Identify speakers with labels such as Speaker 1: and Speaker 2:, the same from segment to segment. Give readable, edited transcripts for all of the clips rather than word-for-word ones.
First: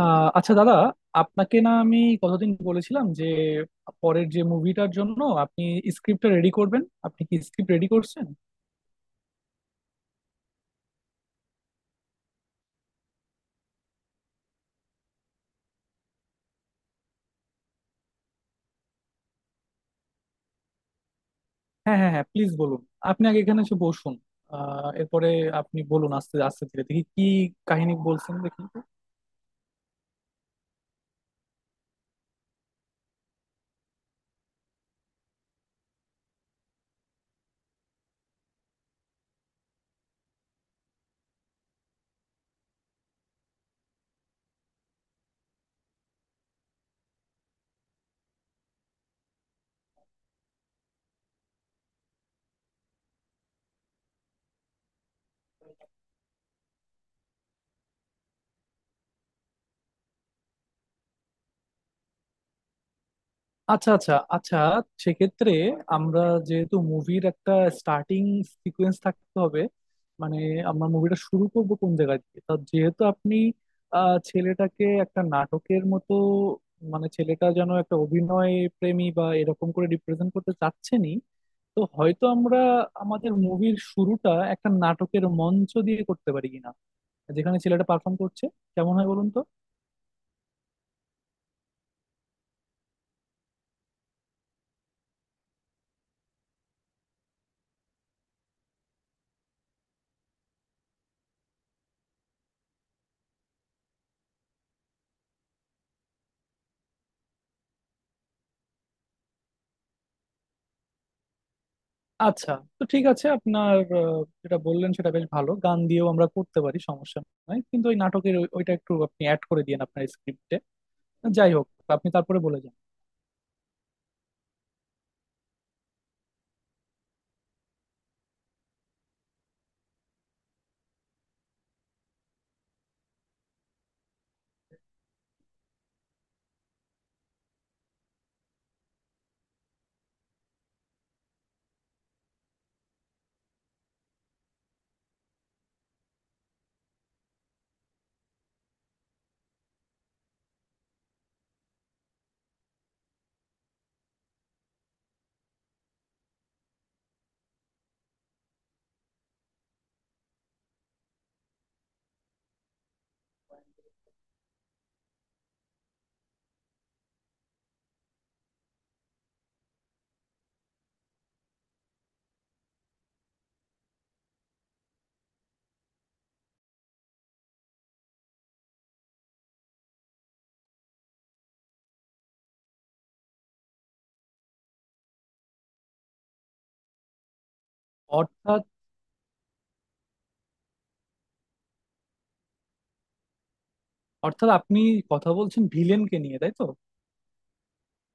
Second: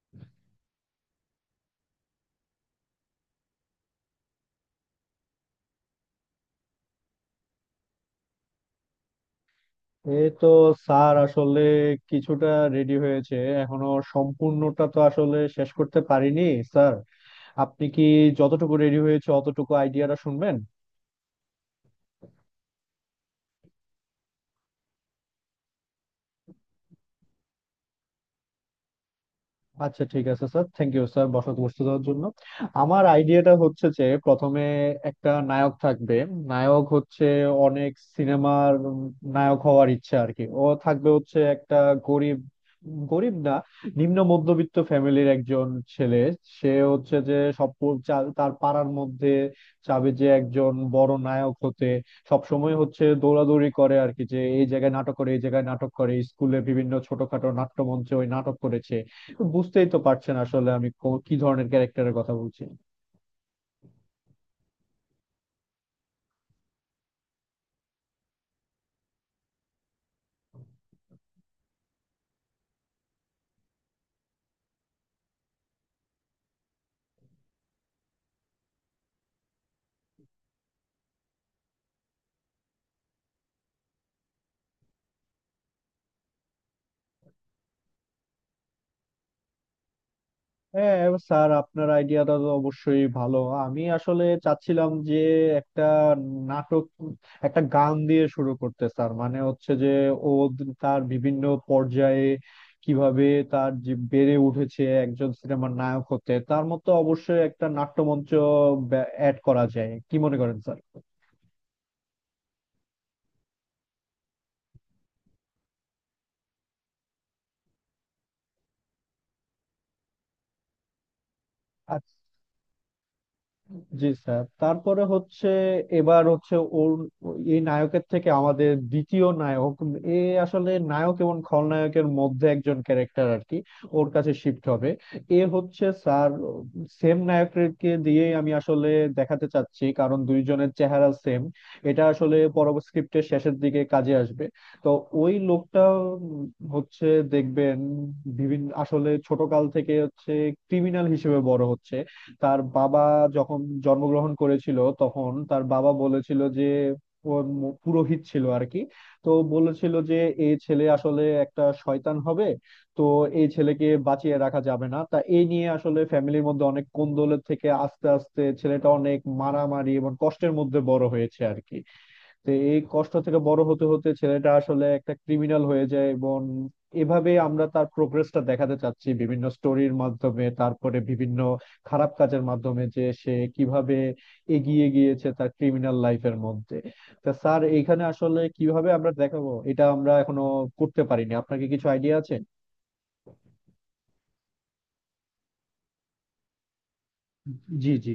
Speaker 1: আচ্ছা দাদা, আপনাকে না আমি কতদিন বলেছিলাম যে পরের যে মুভিটার জন্য আপনি স্ক্রিপ্টটা রেডি করবেন? আপনি কি স্ক্রিপ্ট রেডি করছেন?
Speaker 2: এই তো স্যার, আসলে কিছুটা রেডি হয়েছে, এখনো সম্পূর্ণটা তো আসলে শেষ করতে পারিনি স্যার। আপনি কি যতটুকু রেডি হয়েছে অতটুকু আইডিয়াটা শুনবেন?
Speaker 1: হ্যাঁ, হ্যাঁ, হ্যাঁ, প্লিজ বলুন। আপনি আগে এখানে এসে বসুন। এরপরে আপনি বলুন আস্তে আস্তে ধীরে, দেখি কি কাহিনী বলছেন, দেখি।
Speaker 2: আচ্ছা, ঠিক আছে স্যার, থ্যাংক ইউ স্যার বসাতে বসতে দেওয়ার জন্য। আমার আইডিয়াটা হচ্ছে যে প্রথমে একটা নায়ক থাকবে। নায়ক হচ্ছে অনেক সিনেমার নায়ক হওয়ার ইচ্ছা আর কি। ও থাকবে হচ্ছে একটা গরিব, গরিব না, নিম্ন মধ্যবিত্ত ফ্যামিলির একজন ছেলে। সে হচ্ছে যে সব তার পাড়ার মধ্যে চাবে যে একজন বড় নায়ক হতে। সবসময় হচ্ছে দৌড়াদৌড়ি করে আর কি, যে এই জায়গায় নাটক করে এই জায়গায় নাটক করে, স্কুলে বিভিন্ন ছোটখাটো নাট্যমঞ্চে ওই নাটক করেছে। তো বুঝতেই তো পারছেন আসলে আমি কি ধরনের ক্যারেক্টারের কথা বলছি।
Speaker 1: আচ্ছা, আচ্ছা, আচ্ছা। সেক্ষেত্রে আমরা, যেহেতু মুভির একটা স্টার্টিং সিকোয়েন্স থাকতে হবে, মানে আমরা মুভিটা শুরু করব কোন জায়গা দিয়ে, তা যেহেতু আপনি ছেলেটাকে একটা নাটকের মতো, মানে ছেলেটা যেন একটা অভিনয় প্রেমী বা এরকম করে রিপ্রেজেন্ট করতে চাচ্ছেনই, তো হয়তো আমরা আমাদের মুভির শুরুটা একটা নাটকের মঞ্চ দিয়ে করতে পারি কিনা, যেখানে ছেলেটা পারফর্ম করছে। কেমন হয় বলুন তো?
Speaker 2: হ্যাঁ, এবার স্যার আপনার আইডিয়াটা তো অবশ্যই ভালো। আমি আসলে চাচ্ছিলাম যে একটা নাটক, একটা গান দিয়ে শুরু করতে স্যার, মানে হচ্ছে যে ও তার বিভিন্ন পর্যায়ে কিভাবে, তার যে বেড়ে উঠেছে একজন সিনেমার নায়ক হতে, তার মতো অবশ্যই একটা নাট্যমঞ্চ অ্যাড করা যায় কি মনে করেন স্যার?
Speaker 1: আচ্ছা, তো ঠিক আছে, আপনার যেটা বললেন সেটা বেশ ভালো, গান দিয়েও আমরা করতে পারি, সমস্যা নাই। কিন্তু ওই নাটকের ওইটা একটু আপনি অ্যাড করে দিয়েন আপনার স্ক্রিপ্টে। যাই হোক, আপনি তারপরে বলে যান।
Speaker 2: জি স্যার, তারপরে হচ্ছে, এবার হচ্ছে ওর এই নায়কের থেকে আমাদের দ্বিতীয় নায়ক, এ আসলে নায়ক এবং খলনায়কের মধ্যে একজন ক্যারেক্টার আর কি, ওর কাছে শিফট হবে। এ হচ্ছে স্যার সেম নায়ককে দিয়ে আমি আসলে দেখাতে চাচ্ছি, কারণ দুইজনের চেহারা সেম। এটা আসলে পরবর্তী স্ক্রিপ্টের শেষের দিকে কাজে আসবে। তো ওই লোকটা উম হচ্ছে, দেখবেন বিভিন্ন আসলে ছোটকাল থেকে হচ্ছে ক্রিমিনাল হিসেবে বড় হচ্ছে। তার বাবা, যখন জন্মগ্রহণ করেছিল তখন তার বাবা বলেছিল যে, ও পুরোহিত ছিল আর কি, তো বলেছিল যে এই ছেলে আসলে একটা শয়তান হবে, তো এই ছেলেকে বাঁচিয়ে রাখা যাবে না। তা এই নিয়ে আসলে ফ্যামিলির মধ্যে অনেক কোন্দলের থেকে আস্তে আস্তে ছেলেটা অনেক মারামারি এবং কষ্টের মধ্যে বড় হয়েছে আর কি। তো এই কষ্ট থেকে বড় হতে হতে ছেলেটা আসলে একটা ক্রিমিনাল হয়ে যায়, এবং এভাবে আমরা তার প্রোগ্রেসটা দেখাতে চাচ্ছি বিভিন্ন স্টোরির মাধ্যমে, তারপরে বিভিন্ন খারাপ কাজের মাধ্যমে, যে সে কিভাবে এগিয়ে গিয়েছে তার ক্রিমিনাল লাইফের মধ্যে। তা স্যার, এখানে আসলে
Speaker 1: অর্থাৎ
Speaker 2: কিভাবে আমরা দেখাবো এটা আমরা এখনো করতে পারিনি, আপনার কি কিছু আইডিয়া আছে?
Speaker 1: অর্থাৎ আপনি কথা বলছেন ভিলেনকে নিয়ে, তাই তো?
Speaker 2: জি জি।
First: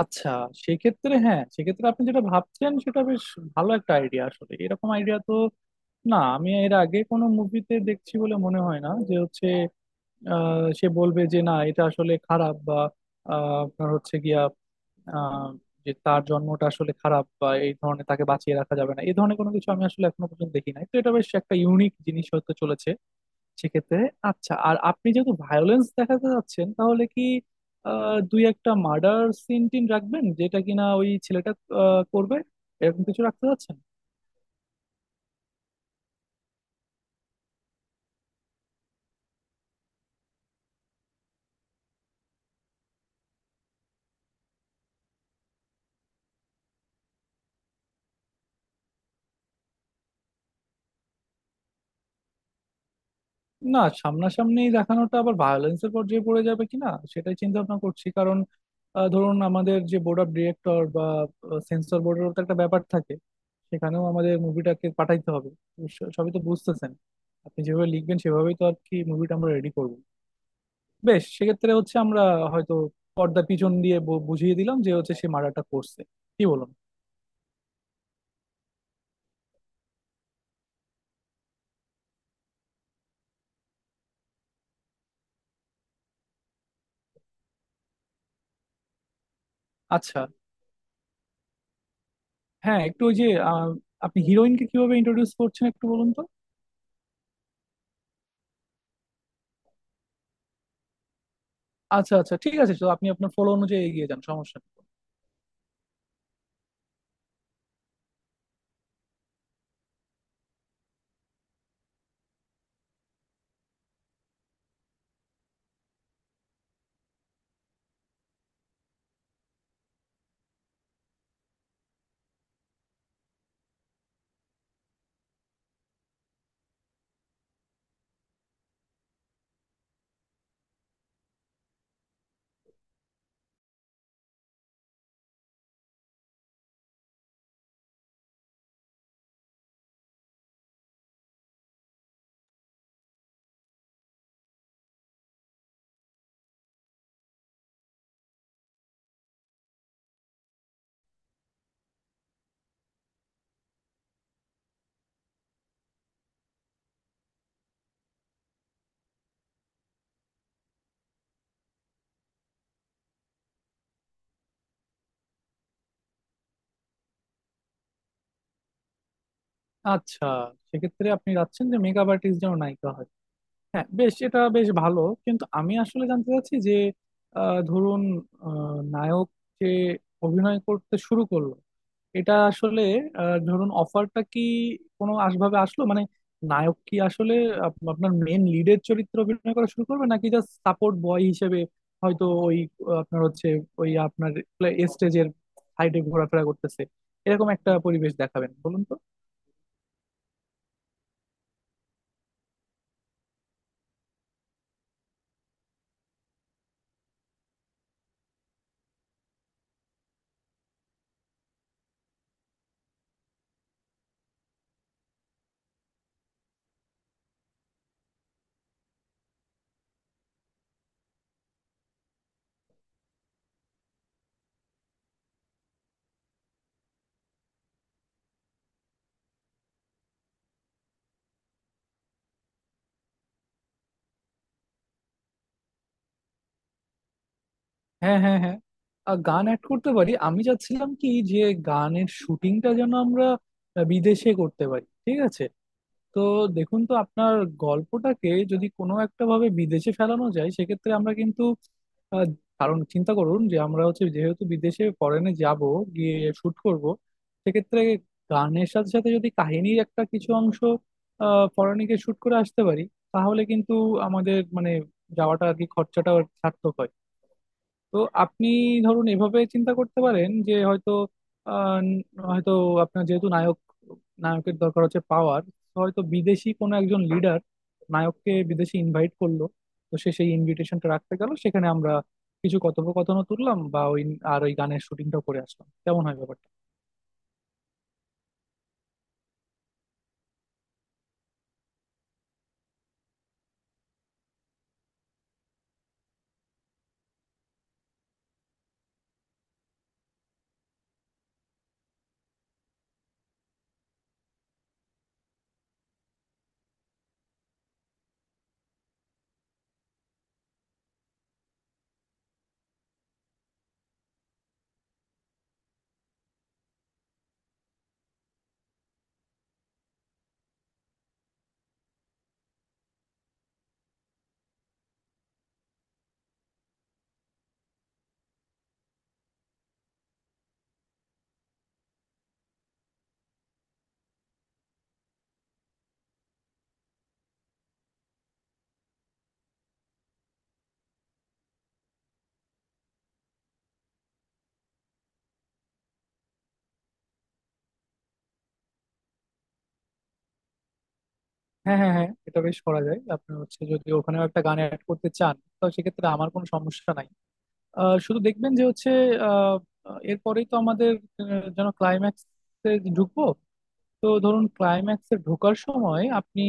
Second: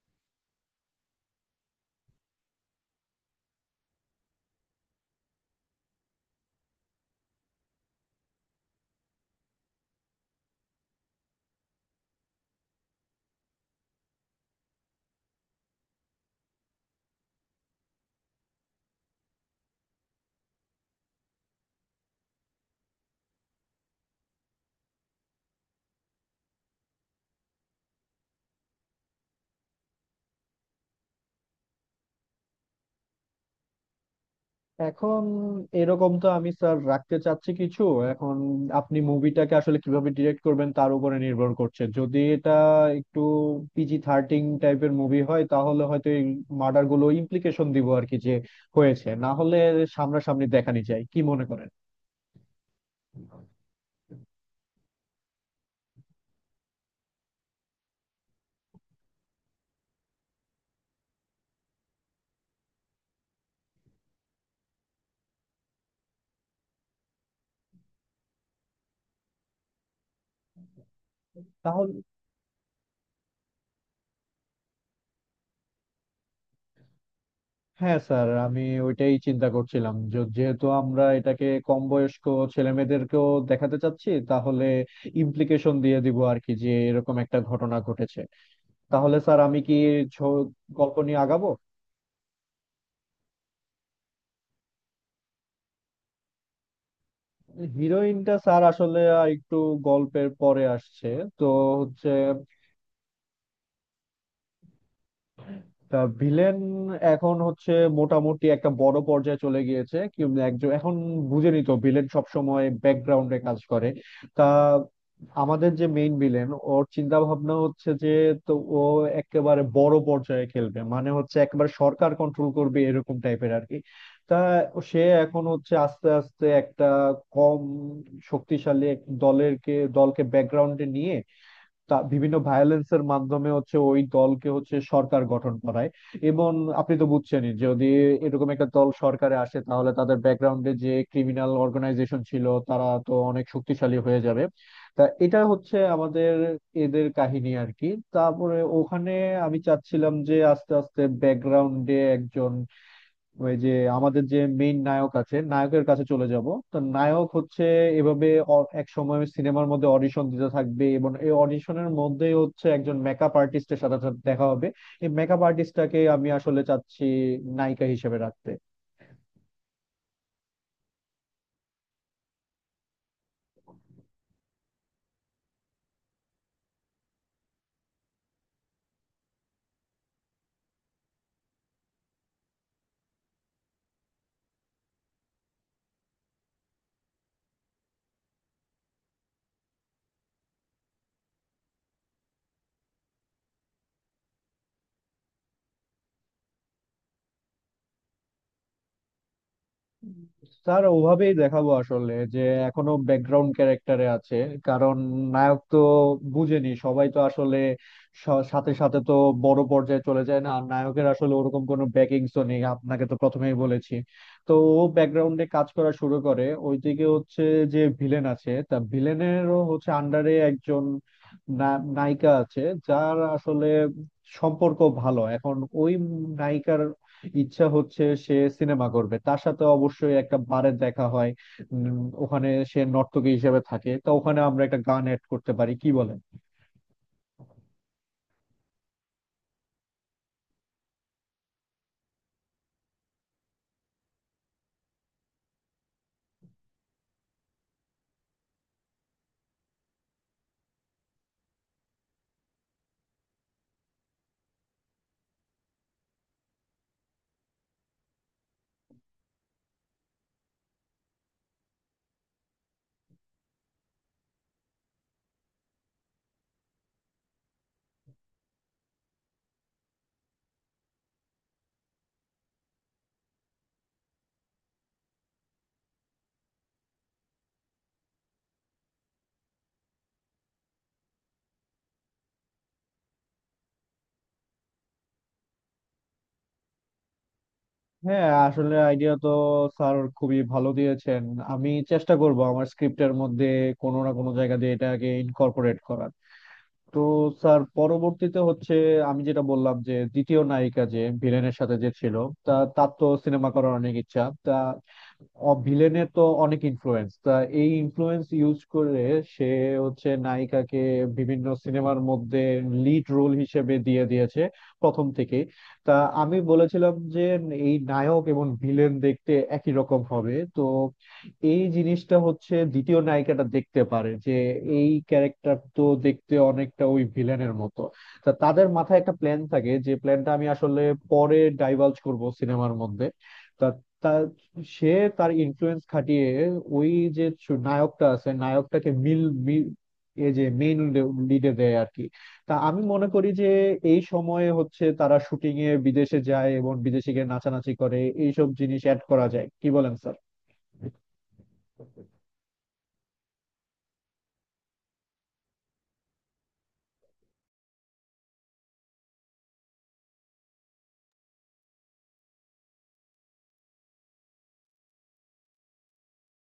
Speaker 1: আচ্ছা, সেক্ষেত্রে, হ্যাঁ, সেক্ষেত্রে আপনি যেটা ভাবছেন সেটা বেশ ভালো একটা আইডিয়া। আসলে এরকম আইডিয়া তো না, আমি এর আগে কোনো মুভিতে দেখছি বলে মনে হয় না যে হচ্ছে সে বলবে যে না, এটা আসলে খারাপ বা আপনার হচ্ছে গিয়া আহ, যে তার জন্মটা আসলে খারাপ বা এই ধরনের, তাকে বাঁচিয়ে রাখা যাবে না, এই ধরনের কোনো কিছু আমি আসলে এখনো পর্যন্ত দেখি নাই। তো এটা বেশ একটা ইউনিক জিনিস হতে চলেছে সেক্ষেত্রে। আচ্ছা, আর আপনি যেহেতু ভায়োলেন্স দেখাতে যাচ্ছেন, তাহলে কি দুই একটা মার্ডার সিন টিন রাখবেন, যেটা কিনা ওই ছেলেটা করবে? এরকম কিছু রাখতে যাচ্ছেন?
Speaker 2: এখন এরকম তো আমি স্যার রাখতে চাচ্ছি কিছু। এখন আপনি মুভিটাকে আসলে কিভাবে ডিরেক্ট করবেন তার উপরে নির্ভর করছে। যদি এটা একটু পিজি-13 টাইপের মুভি হয় তাহলে হয়তো এই মার্ডার গুলো ইমপ্লিকেশন দিব আর কি, যে হয়েছে, না হলে সামনাসামনি দেখানি যায় কি মনে করেন?
Speaker 1: না, সামনাসামনি দেখানোটা আবার ভায়োলেন্সের পর্যায়ে পড়ে যাবে কিনা সেটাই চিন্তা ভাবনা করছি। কারণ ধরুন, আমাদের যে বোর্ড অফ ডিরেক্টর বা সেন্সর বোর্ডের তো একটা ব্যাপার থাকে, সেখানেও আমাদের মুভিটাকে পাঠাইতে হবে। তো সবই তো বুঝতেছেন, আপনি যেভাবে লিখবেন সেভাবেই তো আর কি মুভিটা আমরা রেডি করব। বেশ, সেক্ষেত্রে হচ্ছে
Speaker 2: তাহলে
Speaker 1: আমরা হয়তো পর্দার পিছন দিয়ে বুঝিয়ে দিলাম যে হচ্ছে সে মার্ডারটা করছে। কি বলুন?
Speaker 2: হ্যাঁ স্যার, আমি ওইটাই চিন্তা করছিলাম যেহেতু আমরা এটাকে কম বয়স্ক ছেলেমেয়েদেরকেও দেখাতে চাচ্ছি, তাহলে ইমপ্লিকেশন দিয়ে দিব আর কি, যে এরকম একটা ঘটনা ঘটেছে। তাহলে স্যার আমি কি
Speaker 1: আচ্ছা।
Speaker 2: ছ- গল্প নিয়ে আগাবো?
Speaker 1: হ্যাঁ, একটু ওই যে আপনি হিরোইনকে কিভাবে ইন্ট্রোডিউস করছেন একটু বলুন তো।
Speaker 2: হিরোইনটা স্যার আসলে একটু গল্পের পরে আসছে। তো হচ্ছে,
Speaker 1: আচ্ছা, আচ্ছা, ঠিক আছে, তো আপনি আপনার ফলো অনুযায়ী এগিয়ে যান, সমস্যা নেই।
Speaker 2: তা ভিলেন এখন হচ্ছে মোটামুটি একটা বড় পর্যায়ে চলে গিয়েছে। কি একজন এখন বুঝেনি তো, ভিলেন সবসময় ব্যাকগ্রাউন্ডে কাজ করে। তা আমাদের যে মেইন ভিলেন, ওর চিন্তা ভাবনা হচ্ছে যে, তো ও একেবারে বড় পর্যায়ে খেলবে, মানে হচ্ছে একেবারে সরকার কন্ট্রোল করবে এরকম টাইপের আর কি। তা সে এখন হচ্ছে আস্তে আস্তে একটা কম শক্তিশালী এক দলকে ব্যাকগ্রাউন্ডে নিয়ে, তা বিভিন্ন ভায়োলেন্সের মাধ্যমে হচ্ছে ওই দলকে হচ্ছে সরকার গঠন করায়। এবং আপনি তো বুঝছেনই, যদি এরকম একটা দল সরকারে আসে তাহলে তাদের ব্যাকগ্রাউন্ডে যে ক্রিমিনাল অর্গানাইজেশন ছিল তারা তো অনেক শক্তিশালী হয়ে যাবে। তা এটা হচ্ছে আমাদের এদের কাহিনী আর কি। তারপরে ওখানে আমি চাচ্ছিলাম যে আস্তে আস্তে ব্যাকগ্রাউন্ডে একজন, ওই যে আমাদের যে মেইন নায়ক আছে নায়কের কাছে চলে যাব। তো নায়ক হচ্ছে এভাবে এক সময় সিনেমার মধ্যে অডিশন দিতে থাকবে এবং এই অডিশনের মধ্যেই হচ্ছে একজন মেকআপ আর্টিস্টের সাথে সাথে দেখা হবে। এই মেকআপ আর্টিস্টটাকে আমি আসলে চাচ্ছি নায়িকা হিসেবে রাখতে।
Speaker 1: আচ্ছা, সেক্ষেত্রে আপনি চাচ্ছেন যে মেকআপ আর্টিস্ট যেন নায়িকা হয়। হ্যাঁ, বেশ, এটা বেশ ভালো। কিন্তু আমি আসলে জানতে চাচ্ছি যে ধরুন, নায়ক যে অভিনয় করতে শুরু করলো, এটা আসলে ধরুন, অফারটা কি কোনো আসভাবে আসলো? মানে, নায়ক কি আসলে আপনার মেন লিডের চরিত্রে অভিনয় করা শুরু করবে, নাকি জাস্ট সাপোর্ট বয় হিসেবে হয়তো ওই আপনার হচ্ছে ওই আপনার স্টেজের সাইডে ঘোরাফেরা করতেছে, এরকম একটা পরিবেশ দেখাবেন বলুন তো?
Speaker 2: স্যার, ওভাবেই দেখাবো আসলে, যে এখনো ব্যাকগ্রাউন্ড ক্যারেক্টারে আছে। কারণ নায়ক তো বুঝেনি, সবাই তো আসলে সাথে সাথে তো বড় পর্যায়ে চলে যায় না, আর নায়কের আসলে ওরকম কোনো ব্যাকিংস তো নেই, আপনাকে তো প্রথমেই বলেছি। তো ও ব্যাকগ্রাউন্ডে কাজ করা শুরু করে। ওইদিকে হচ্ছে যে ভিলেন আছে, তা ভিলেনেরও হচ্ছে আন্ডারে একজন নায়িকা আছে, যার আসলে সম্পর্ক ভালো। এখন ওই নায়িকার ইচ্ছা হচ্ছে সে সিনেমা করবে, তার সাথে অবশ্যই একটা বারে দেখা হয়। ওখানে সে নর্তকী হিসেবে থাকে, তো ওখানে আমরা একটা গান অ্যাড করতে পারি কি বলেন?
Speaker 1: হ্যাঁ, হ্যাঁ, হ্যাঁ, আর গান অ্যাড করতে পারি। আমি চাচ্ছিলাম কি যে গানের শুটিংটা যেন আমরা বিদেশে করতে পারি, ঠিক আছে? তো দেখুন তো আপনার গল্পটাকে যদি কোনো একটা ভাবে বিদেশে ফেলানো যায়, সেক্ষেত্রে আমরা কিন্তু আহ, কারণ চিন্তা করুন যে আমরা হচ্ছে যেহেতু বিদেশে ফরেনে যাব, গিয়ে শুট করব, সেক্ষেত্রে গানের সাথে সাথে যদি কাহিনীর একটা কিছু অংশ ফরেনে গিয়ে শুট করে আসতে পারি, তাহলে কিন্তু আমাদের মানে যাওয়াটা আর কি খরচাটা সার্থক হয়। তো আপনি ধরুন এভাবে চিন্তা করতে পারেন যে হয়তো আহ, ন- হয়তো আপনার যেহেতু নায়ক, নায়কের দরকার হচ্ছে পাওয়ার, হয়তো বিদেশি কোনো একজন লিডার নায়ককে বিদেশে ইনভাইট করলো, তো সে সেই ইনভিটেশনটা রাখতে গেল, সেখানে আমরা কিছু কথোপকথনও তুললাম বা ওই আর ওই গানের শুটিংটাও করে আসলাম। কেমন হয় ব্যাপারটা?
Speaker 2: হ্যাঁ, আসলে আইডিয়া তো স্যার খুবই ভালো দিয়েছেন। আমি চেষ্টা করব আমার স্ক্রিপ্টের মধ্যে কোনো না কোনো জায়গা দিয়ে এটাকে ইনকর্পোরেট করার। তো স্যার, পরবর্তীতে হচ্ছে আমি যেটা বললাম যে দ্বিতীয় নায়িকা যে ভিলেনের সাথে যে ছিল, তা তার তো সিনেমা করার অনেক ইচ্ছা, তা ভিলেনের তো অনেক ইনফ্লুয়েন্স, তা এই ইনফ্লুয়েন্স ইউজ করে সে হচ্ছে নায়িকাকে বিভিন্ন সিনেমার মধ্যে লিড রোল হিসেবে দিয়ে দিয়েছে প্রথম থেকে। তা আমি বলেছিলাম যে এই নায়ক এবং ভিলেন দেখতে একই রকম হবে, তো এই জিনিসটা হচ্ছে দ্বিতীয় নায়িকাটা দেখতে পারে যে এই ক্যারেক্টার তো দেখতে অনেকটা ওই ভিলেনের মতো। তা তাদের মাথায় একটা প্ল্যান থাকে, যে প্ল্যানটা আমি আসলে পরে ডাইভালজ করব সিনেমার মধ্যে। তা তা সে তার ইনফ্লুয়েন্স খাটিয়ে ওই যে নায়কটা আছে নায়কটাকে মিল মিল এ যে মেইন লিডে দেয় আর কি। তা আমি মনে করি যে এই সময়ে হচ্ছে তারা শুটিং এ বিদেশে যায় এবং বিদেশে গিয়ে নাচানাচি করে, এইসব জিনিস অ্যাড করা যায় কি বলেন স্যার?
Speaker 1: হ্যাঁ, হ্যাঁ, হ্যাঁ, এটা বেশ করা যায়। আপনি হচ্ছে যদি ওখানেও একটা গান অ্যাড করতে চান, তো সেক্ষেত্রে আমার কোনো সমস্যা নাই। শুধু দেখবেন যে হচ্ছে আহ, এরপরেই তো আমাদের যেন ক্লাইম্যাক্সে ঢুকবো। তো ধরুন, ক্লাইম্যাক্সে ঢোকার সময় আপনি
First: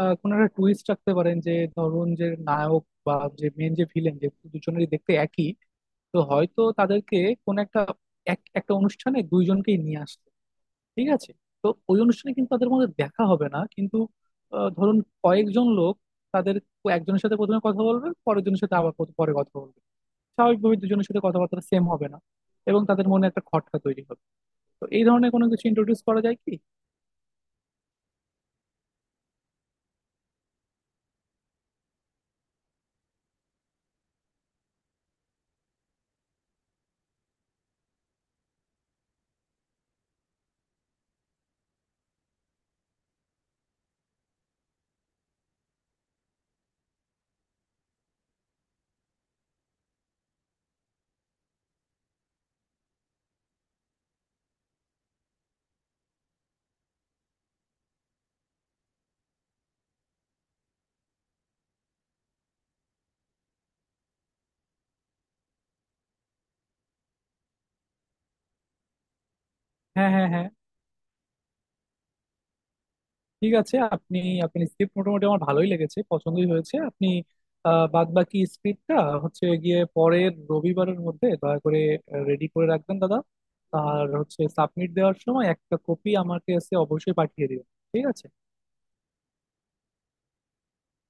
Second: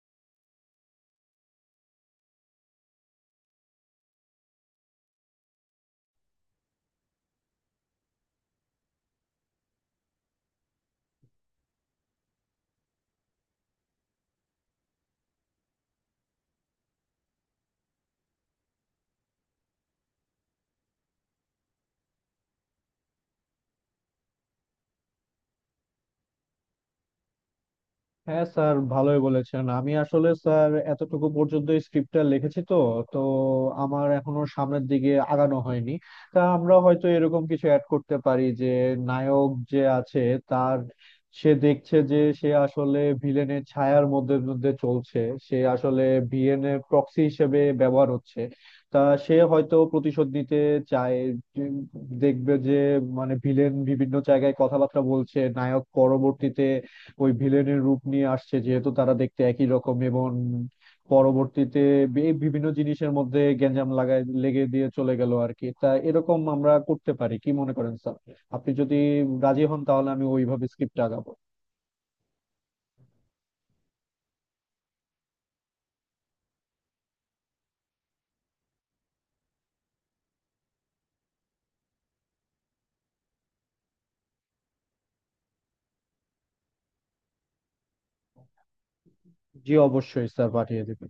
Speaker 1: কোনো একটা টুইস্ট রাখতে পারেন যে ধরুন যে নায়ক বা যে মেন যে ভিলেন, যে দুজনেরই দেখতে একই, তো হয়তো তাদেরকে কোন একটা এক একটা অনুষ্ঠানে দুইজনকেই নিয়ে আসতো, ঠিক আছে? তো ওই অনুষ্ঠানে কিন্তু তাদের মধ্যে দেখা হবে না, কিন্তু ধরুন কয়েকজন লোক তাদের একজনের সাথে প্রথমে কথা বলবে, পরের জনের সাথে আবার পরে কথা বলবে। স্বাভাবিকভাবে দুজনের সাথে কথাবার্তা সেম হবে না, এবং তাদের মনে একটা খটকা তৈরি হবে। তো এই ধরনের কোনো কিছু ইন্ট্রোডিউস করা যায় কি?
Speaker 2: হ্যাঁ স্যার, ভালোই বলেছেন। আমি আসলে স্যার এতটুকু পর্যন্ত স্ক্রিপ্টটা লিখেছি, তো তো আমার এখনো সামনের দিকে আগানো হয়নি। তা আমরা হয়তো এরকম কিছু অ্যাড করতে পারি যে নায়ক যে আছে তার, সে দেখছে যে সে আসলে ভিলেনের ছায়ার মধ্যে মধ্যে চলছে, সে আসলে ভিলেনের প্রক্সি হিসেবে ব্যবহার হচ্ছে। তা সে হয়তো প্রতিশোধ নিতে চায়, যে দেখবে যে, মানে ভিলেন বিভিন্ন জায়গায় কথাবার্তা বলছে, নায়ক পরবর্তীতে ওই ভিলেনের রূপ নিয়ে আসছে যেহেতু তারা দেখতে একই রকম, এবং পরবর্তীতে বিভিন্ন জিনিসের মধ্যে গ্যাঞ্জাম লাগায় লেগে দিয়ে চলে গেল আর কি। তা এরকম আমরা করতে পারি কি মনে করেন স্যার? আপনি যদি রাজি হন তাহলে
Speaker 1: হ্যাঁ,
Speaker 2: আমি
Speaker 1: হ্যাঁ, হ্যাঁ,
Speaker 2: ওইভাবে স্ক্রিপ্ট আগাবো।
Speaker 1: ঠিক আছে। আপনি আপনি স্ক্রিপ্ট মোটামুটি আমার ভালোই লেগেছে, পছন্দই হয়েছে। আপনি বাদ বাকি স্ক্রিপ্টটা হচ্ছে গিয়ে পরের রবিবারের মধ্যে দয়া করে রেডি করে রাখবেন দাদা। আর হচ্ছে সাবমিট দেওয়ার সময় একটা কপি আমাকে এসে অবশ্যই পাঠিয়ে দিবেন, ঠিক আছে?
Speaker 2: জি অবশ্যই স্যার, পাঠিয়ে দিবেন।